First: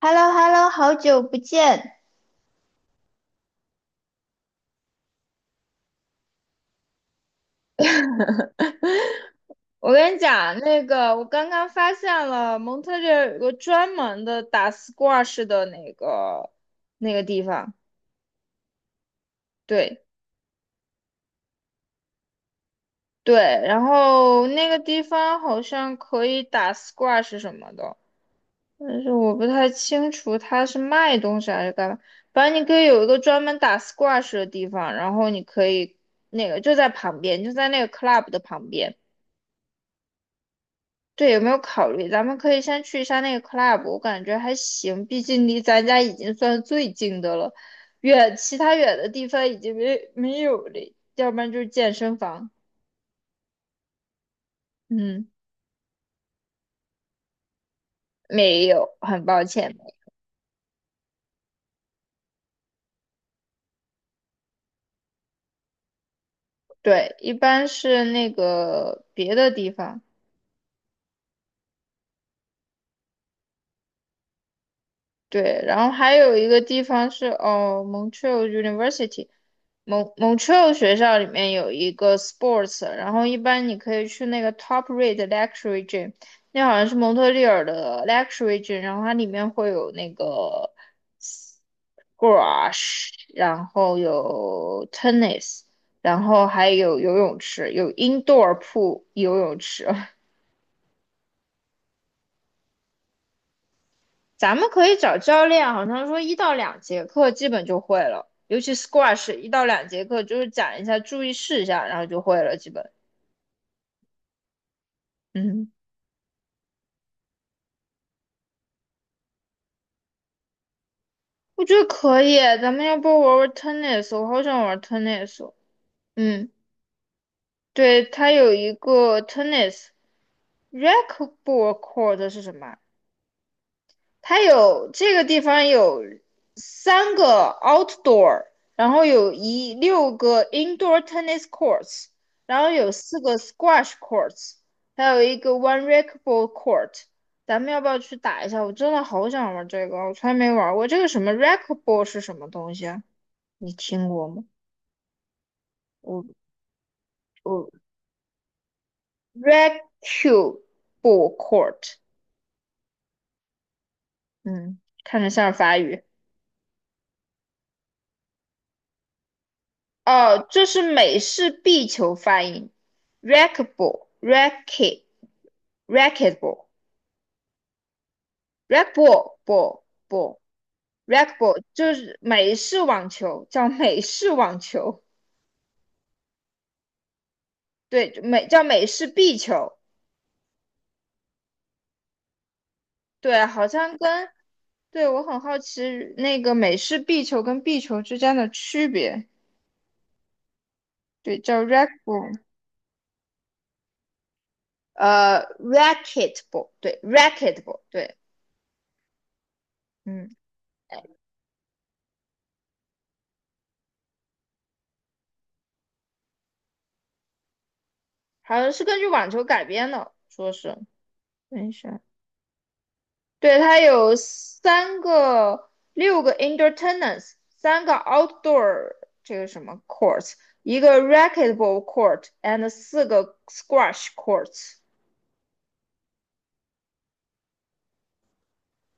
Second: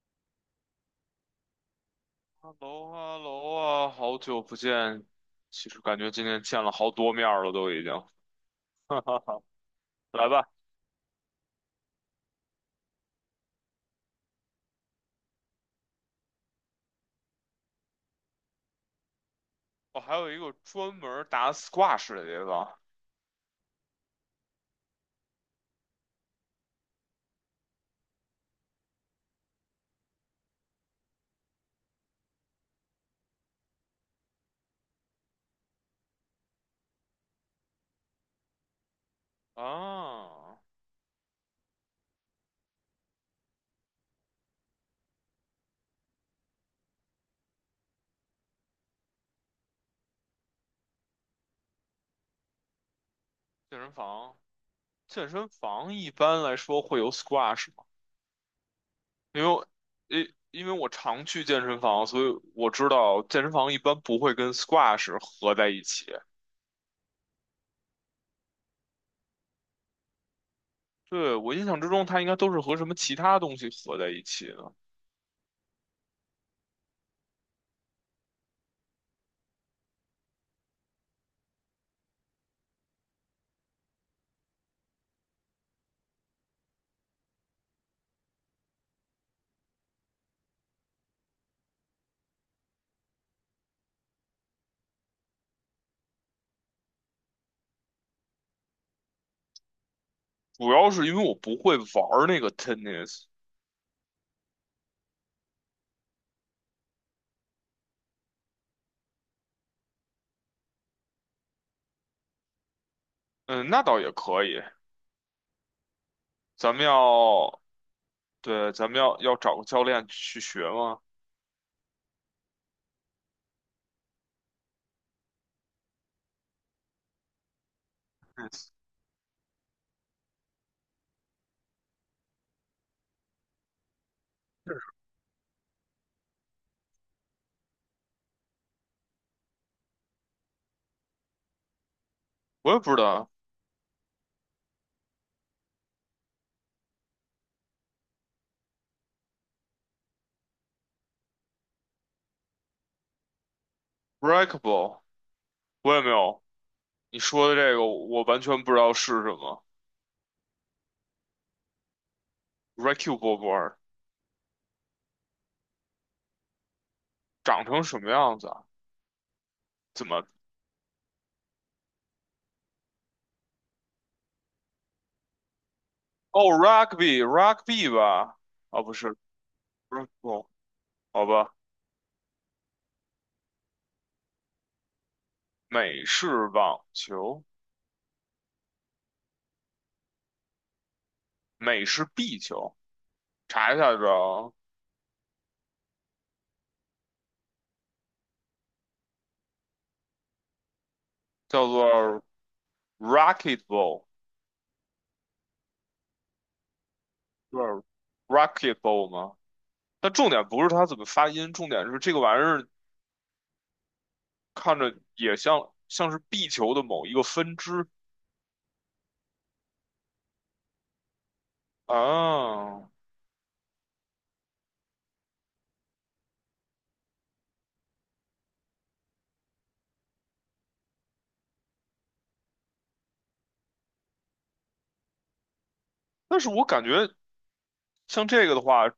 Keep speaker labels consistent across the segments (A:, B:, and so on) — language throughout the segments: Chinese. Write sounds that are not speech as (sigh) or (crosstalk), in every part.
A: h e l l o h e l l o 好久不见。
B: 哈喽哈喽啊，好久不见。其实感觉今天见了好多面儿了，都已经。(laughs) 哈哈哈，
A: 我跟你
B: 来吧，
A: 讲，那个我刚刚发现了蒙特利尔有个专门的打 squash 的那个地方，
B: 我、
A: 对
B: 还有一个专门儿打 squash 的地方
A: 对，然后那个地方好像可以打 squash 什么的，但是我不太清楚它是卖东西还是干嘛。反正你可以有一个专门打 squash 的地方，然后你可以那个就在旁边，就在那个 club 的旁边。
B: 啊，
A: 对，有没有考虑？咱们可以先去一下那个 club，我感觉还行，毕竟离咱家已经算最近的了，远其他远的地方已经没有了，要不然就是健身房。
B: 健身房。
A: 嗯，
B: 健身房一般来说会有 squash 吗？
A: 没有，很
B: 因
A: 抱
B: 为我，
A: 歉，没有
B: 因为我常去健身房，所以我知道健身房一般不会跟 squash 合在一起。
A: 对，一般是那个别的地方。
B: 对，我印象之中，它应该都是和什么其他东西合在一起的。
A: 对，然后还有一个地方是哦，Montreal University，蒙特利尔学校里面有一个 sports，然后一般你可以去那个 top rate luxury gym，那好像是蒙特利尔的 luxury gym，然后它里面会有那个 GQRASH 然后有 tennis，然后还有游泳池，有 indoor pool 游泳池，(laughs)
B: 主要是因为我不会玩儿那个 tennis。
A: 咱们可以找教练，好像说一到两节课基本就会了，尤其 squash 一到两节课就是讲一下注意事项，然后就会了，基本。
B: 嗯，那倒也可以。
A: 嗯，
B: 咱们要，对，咱们要找个教练去学吗？
A: 我觉得可以，咱们要不玩玩 tennis？我好想玩 tennis 哦嗯，对，它有一
B: 嗯，
A: 个 tennis racquetball court 是什么啊？它有这个地方有三个 outdoor，然后有16个 indoor tennis courts，然后
B: 我也
A: 有
B: 不知
A: 四
B: 道
A: 个 squash courts，还有一个 one racquetball court。咱们要不要去打一下？我真的好想玩这个，我从来没玩过。这个什么 racquetball 是什么东西啊？你听过吗
B: ，breakable，我也没
A: 我
B: 有。你说的
A: 我
B: 这个，我完全不知道是什么。
A: ？racquetball court，
B: r e c k a b l e board
A: 嗯，看着像是法语。
B: 长成什么样子啊？怎么？
A: 哦，这是美式壁球发音，racquetball racket
B: 哦
A: racquetball
B: ，rugby，rugby 吧？哦，不是 b
A: racquetball ball
B: r e a k a b
A: ball
B: l 好吧，
A: racquetball 就是美式网球，叫美式网球，
B: 美式网球，
A: 对，叫美式壁球，
B: 美式壁球，
A: 对，好
B: 查一下
A: 像
B: 知
A: 跟
B: 道，
A: 对我很好奇那个美式壁球跟壁球之间的区别，对，叫
B: 叫做
A: racquetball，
B: r a c k e t b a l l
A: racquetball 对
B: 是
A: ，racquetball 对，
B: r a c k e t b a l l 吗？但重
A: 嗯，
B: 点不是它怎么
A: 哎
B: 发音，重点是这个玩意儿看着也像是壁球的某一个分支
A: 好像是根据网球改编的，说是。等一下。
B: 啊。
A: 对，它有三个、六个 entertainments 三个 outdoor 这个什么 court，s 一个 racquetball court and 四个 squash courts。
B: 但是我感觉像这个的话，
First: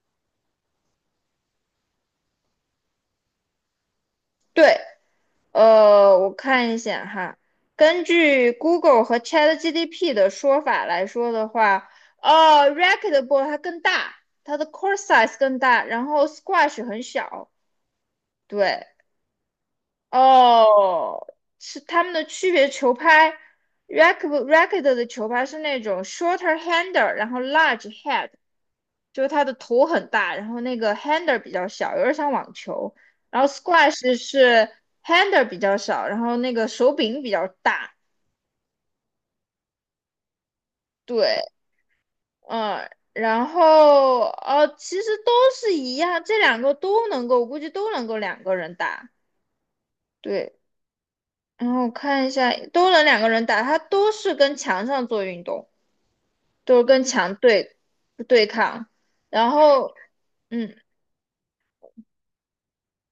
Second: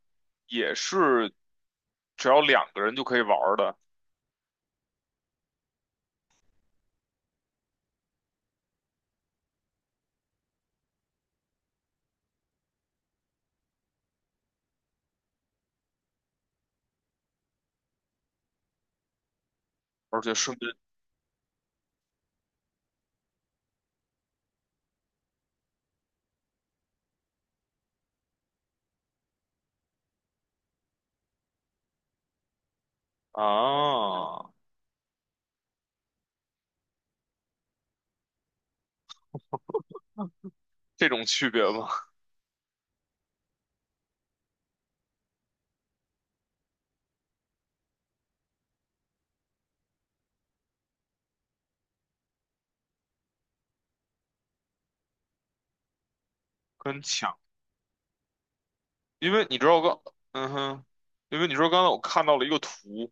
B: 也是只要两个人就可以玩儿的，
A: 对，我看一下哈，根据 Google 和 ChatGPT 的说法来说的话，racquetball 它更大，它的 court size 更大，然后 squash 很小。对，
B: 而且顺便
A: 哦，是他们的区别球拍，racket 的球拍是那种 shorter hander，然后 large head，就是它的头很大，然后那个 hander 比较小，有点像网球。然后 squash
B: 啊，
A: 是 hander 比较小，然后那个手柄比较大。
B: 这种
A: 对，
B: 区别吗？
A: 嗯，然后其实都是一样，这两个都能够，我估计都能够两个人打。对，然后我看一下，都能两个人打，它都是跟墙上做运动。
B: (laughs)
A: 就是
B: 跟
A: 跟墙
B: 抢，
A: 对抗，
B: 因为
A: 然
B: 你知道我
A: 后
B: 刚，嗯
A: 嗯
B: 哼，因为你说刚才我看到了一个图，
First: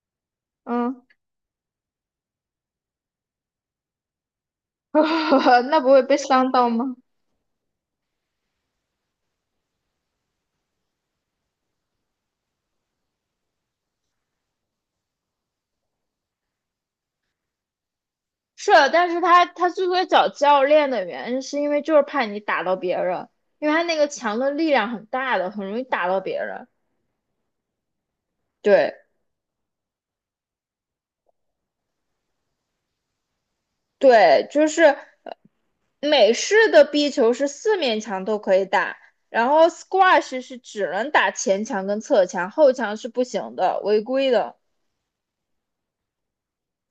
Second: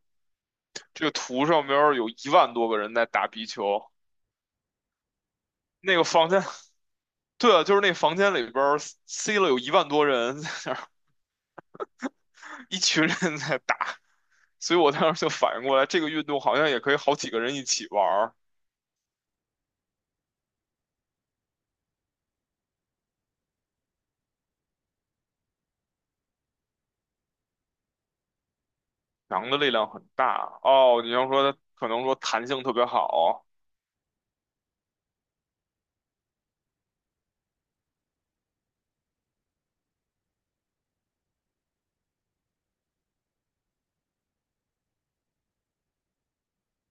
A: 嗯，
B: 这个图上边儿有一万多个人在打壁球。
A: (laughs) 那不
B: 那
A: 会
B: 个
A: 被
B: 房间，
A: 伤
B: (laughs)
A: 到吗？
B: 对啊，就是那房间里边儿塞了有一万多人，在那一群人在打，所以我当时就反应过来，这个运动好像也可以好几个人一起玩儿，
A: 是，但是他之所以找教练的原因，是因为就是怕你打到别人，因为他那个墙的力量很大的，很容易打到别人。对
B: 羊的力量很大哦。你要说它可能说弹性特别好，
A: 对，就是美式的壁球是四面墙都可以打，然后 squash 是只能打前墙跟侧墙，后墙是不行的，违规的。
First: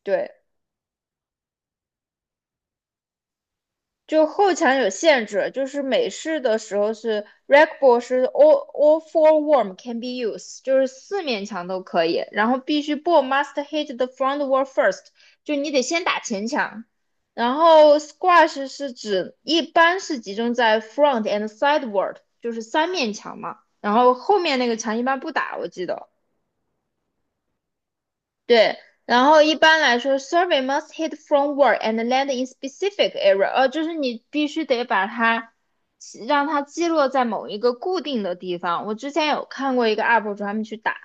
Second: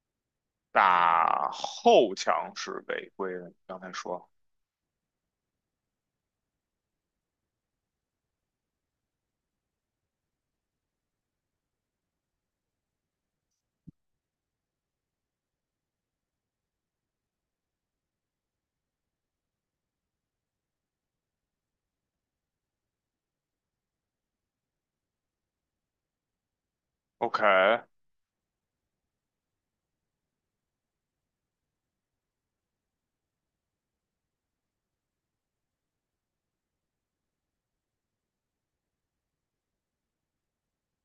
A: 对。
B: 打后墙是违规的，你刚才
A: 就
B: 说
A: 后墙有限制，就是美式的时候是 rec ball 是 all four warm can be used，就是四面墙都可以，然后必须 ball must hit the front wall first，就你得先打前墙。然后 squash 是指一般是集中在 front and sideward，就是三面墙嘛，然后后面那个墙一般不打，我记得。
B: OK，
A: 对，然后一般来说，survey must hit from word and land in specific area，就是你必须得把它让它击落在某一个固定的地方。我之前有看过一个 UP 主他们去打，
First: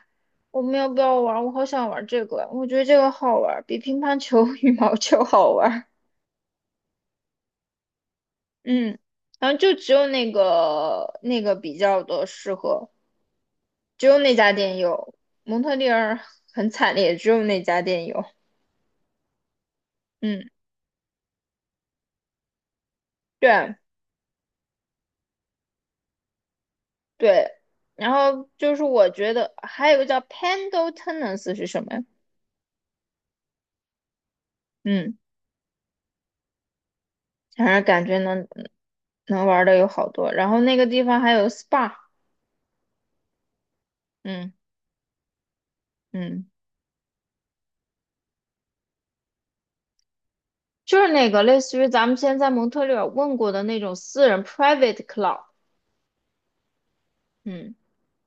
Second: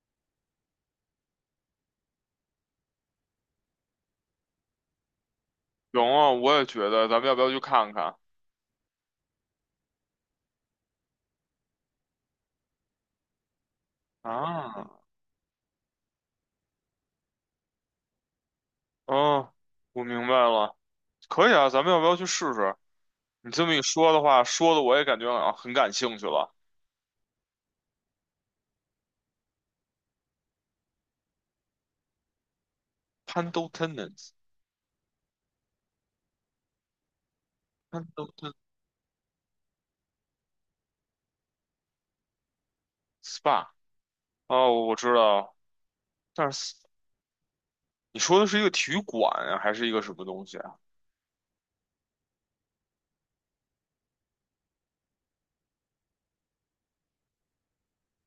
A: 我们要不要玩？我好想玩这个，我觉得这个好玩，比乒乓球、(laughs) 羽毛球好玩。
B: 行啊，我也觉得，咱们要不要去看看
A: 嗯，然后就只有那个比较的适合，只有那家店
B: 啊？
A: 有，蒙特利尔很惨烈，只有那家店有。
B: 嗯，我明白
A: 嗯，
B: 了，可以啊，咱们要不要去试试？你这么
A: 对。
B: 一说的话，说的我也感觉啊很感兴趣了。
A: 对，然后就是我觉得还有个叫 Pando Tennis 是什么呀？
B: Pando Tennis，Pando
A: 嗯，反正感觉能
B: Tennis
A: 能玩的有好多。然后那个地方还有 SPA，
B: Spa，
A: 嗯
B: 哦，我知道。
A: 嗯，
B: 但是你说的是一个体育馆啊还是一个什么东西啊？
A: 就是那个类似于咱们现在蒙特利尔问过的那种私人 private club，嗯，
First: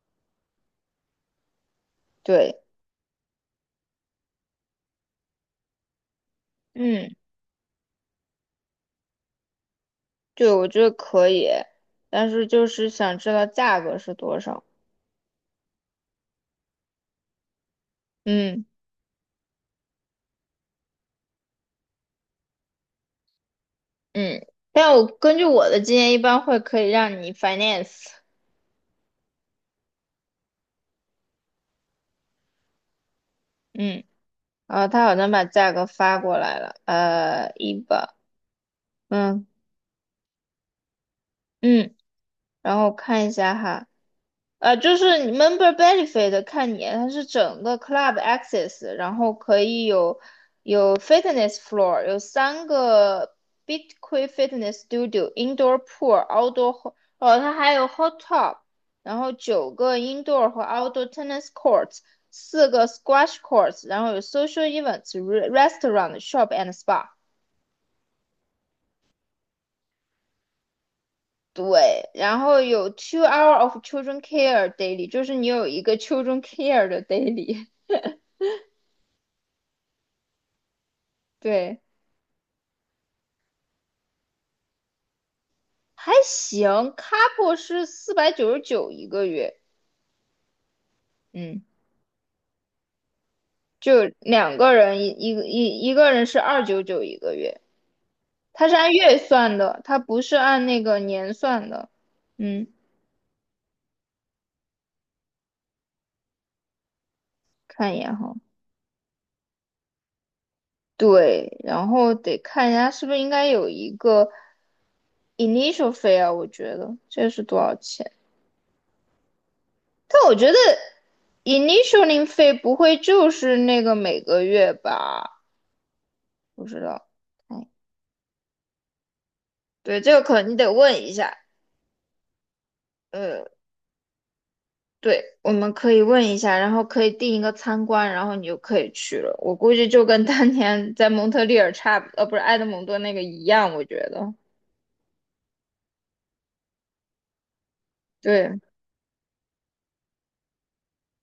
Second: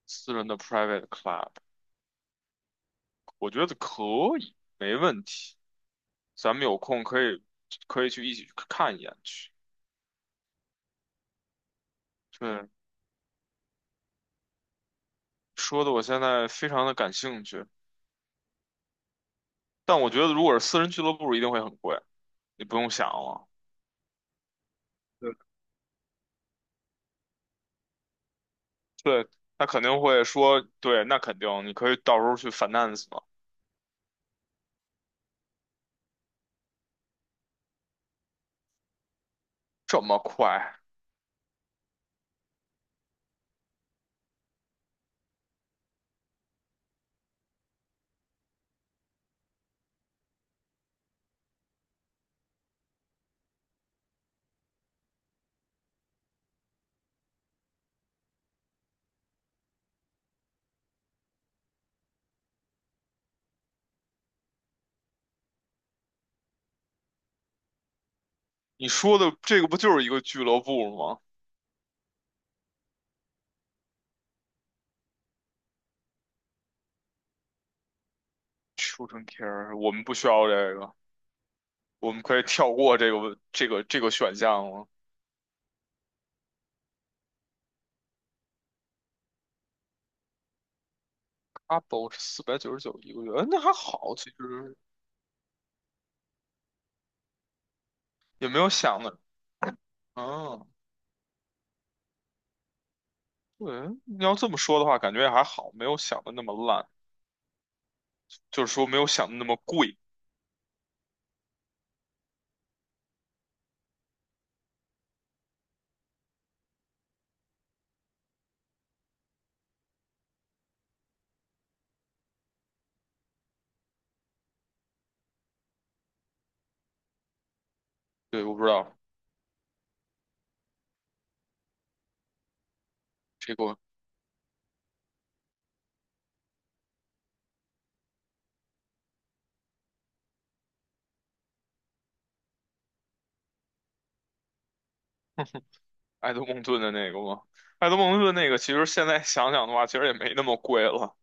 B: 私人的 private club，
A: 对，
B: 我觉得可以，没问题。咱们有空
A: 嗯，
B: 可以去一起去看一眼去。
A: 对，我觉得可以，但是就
B: 对，
A: 是想知道价格是多少，
B: 说的我现在非常的感兴趣，
A: 嗯
B: 但我觉得如果是私人俱乐部一定会很贵，你不用想了。
A: 嗯，但我
B: 对，
A: 根据我的经验，一般会可以让你 finance，
B: 对，他肯定会说，对，那肯定，你可以到时候去 finance 嘛。
A: 嗯。啊，他好像把价格发过来了，一吧，嗯
B: 这么快？
A: 嗯，然后看一下哈，就是 member benefit 看你，它是整个 club access，然后可以有 fitness floor，有三个 BITQUIN fitness studio、indoor pool、outdoor，哦，它还有 hot tub，然后九个 indoor 和 outdoor tennis courts，四个 squash courts，然后有 social events、restaurant、shop and spa。
B: 你说的这个不就是一个俱乐部吗
A: 对，然后有 two hour of children care daily，就是你有一个 children care 的 daily，
B: ？Children Care，我们不需要这个。
A: (laughs) 对，
B: 我们可以跳过这个选项了。
A: 还行。couple 是499一个月，嗯，
B: Couple 是499一个月，嗯那还
A: 就
B: 好，其
A: 两个
B: 实
A: 人一个人是299一个月，
B: 也没
A: 它
B: 有
A: 是按
B: 想的，
A: 月算的，它不是按
B: 嗯，
A: 那个年算的。嗯，
B: 对，你要这么说的话，感觉也还好，没有想的那么烂，
A: 看一眼哈，
B: 就是说没有想的那么贵。
A: 对，然后得看一下是不是应该有一个 initial fee 啊，我觉得这是多少钱。但我觉得 initialing 费不会就是那个每个月吧？不知道，哎，
B: 对，我不知道
A: 对，这个可能你得问一下。呃，
B: 这个
A: 对，我们可以问一下，然后可以定一个参观，然后你就可以去了。我估计就跟当年在蒙特利尔差不，呃，不是埃德蒙顿那个一样，我觉得。
B: 爱德蒙顿的那个吗？爱德蒙顿那个
A: 对，
B: 其实现在想想的话，其实也没那么贵了。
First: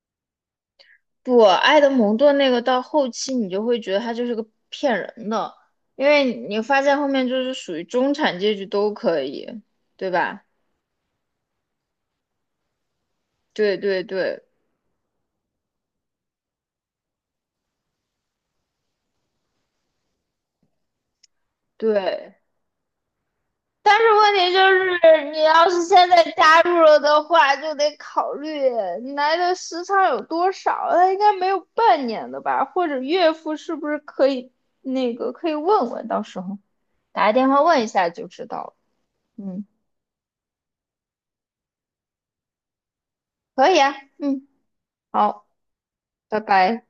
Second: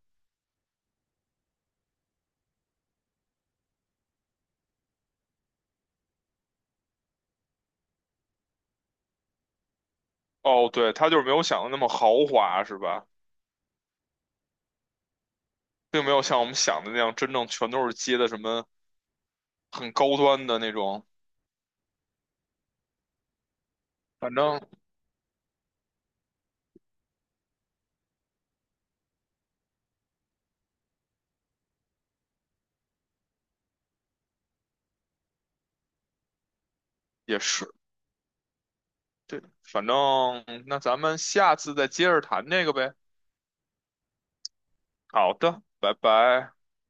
A: 不，埃德蒙顿那个到后期你就会觉得他就是个骗人的，因为你发现后面就是属于中产阶级都可以，对吧？
B: 哦，对，他就是没有想的那么豪华，是吧？
A: 对对对，
B: 并没有像我们想的那样，真正全都是接的什么很高端的那种，
A: 对，但是
B: 反
A: 问题
B: 正
A: 就是，你要是现在加入了的话，就得考虑你来的时长有多少。他应该没有半年的吧？或者岳父是不是可以那个可以问问，到时候打个
B: 也
A: 电话
B: 是。
A: 问一下就知道了。
B: 对的
A: 嗯，
B: 反正那咱们下次再接着谈那个呗。
A: 可以啊。嗯，
B: 好
A: 好，
B: 的，拜
A: 拜
B: 拜。
A: 拜。